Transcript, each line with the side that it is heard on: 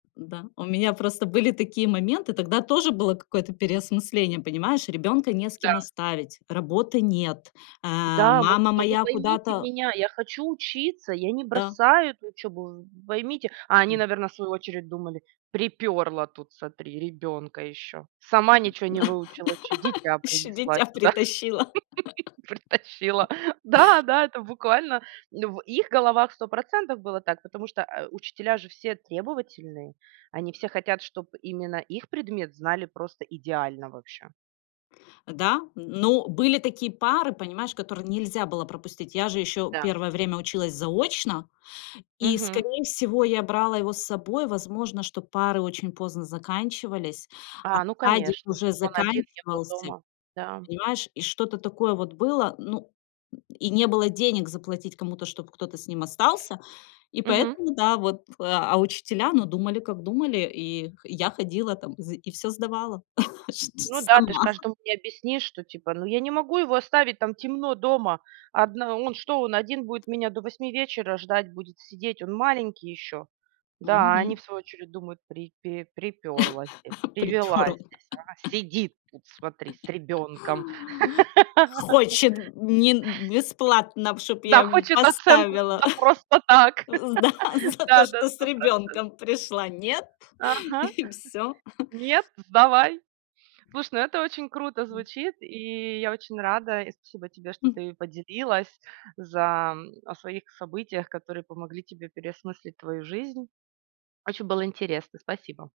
left: Н-да. У меня просто были такие моменты, тогда тоже было какое-то переосмысление, понимаешь, ребёнка не с кем
right: Да.
left: оставить, работы нет, а,
right: Да, мы вот
left: мама
right: типа: "Вы
left: моя
right: поймите
left: куда-то
right: меня, я хочу учиться, я не
left: Да.
right: бросаю эту учебу, вы поймите". А они,
left: М.
right: наверно, в свою очередь думали: "Припёрло тут, смотри, ребенка ещё. Сама ничего не выучила, ещё дитя
left: Ещё
right: принесла
left: дитя
right: сюда,
left: притащила.
right: притащила". Да, да, это буквально, ну, в их головах 100 % было так, потому что, а, учителя же все требовательные, они все хотят, чтоб именно их предмет знали просто идеально вообще.
left: Да, но были такие пары, понимаешь, которые нельзя было пропустить. Я же ещё
right: Да.
left: первое время училась заочно, и
right: Мгм.
left: скорее всего, я брала его с собой. Возможно, что пары очень поздно заканчивались, а
right: А, ну
left: садик
right: конечно.
left: уже
right: Чтоб он один не был
left: заканчивался,
right: дома. Да, м.
left: понимаешь, и что-то такое вот было. Ну, м, и не было денег заплатить кому-то, чтоб кто-то с ним остался, и
right: Мгм.
left: поэтому да, вот. А учителя, ну, думали, как думали, и х я ходила там зы и всё сдавала чт ч
right: Ну да, ты ж
left: сама.
right: каждому не объяснишь, что, типа: "Ну, я не могу его оставить, там темно дома. Одна он что, он один будет меня до 8 вечера ждать, будет сидеть? Он маленький ещё?" Да, а они в
left: Мгм.
right: свою очередь думают: "Припе припёрлась те привилась
left: Припёрло.
right: здесь, а сидит тут, смотри, с ребёнком".
left: "Хочет, м, нин бесплатно, чтоб я
right: Да,
left: ему
right: хочет оценку н
left: поставила.
right: за просто так.
left: Э, зда за то,
right: Да-да,
left: что с
right: 100 %.
left: ребёнком пришла. Нет,
right: Ага.
left: и всё".
right: "Нет, сдавай". Слушай, ну, это очень круто
left: М.
right: звучит, и я очень рада, и спасибо тебе, что
left: М.
right: ты поделилась. За, м, о своих событиях, которые помогли тебе переосмыслить твою жизнь. Очень было интересно. Спасибо.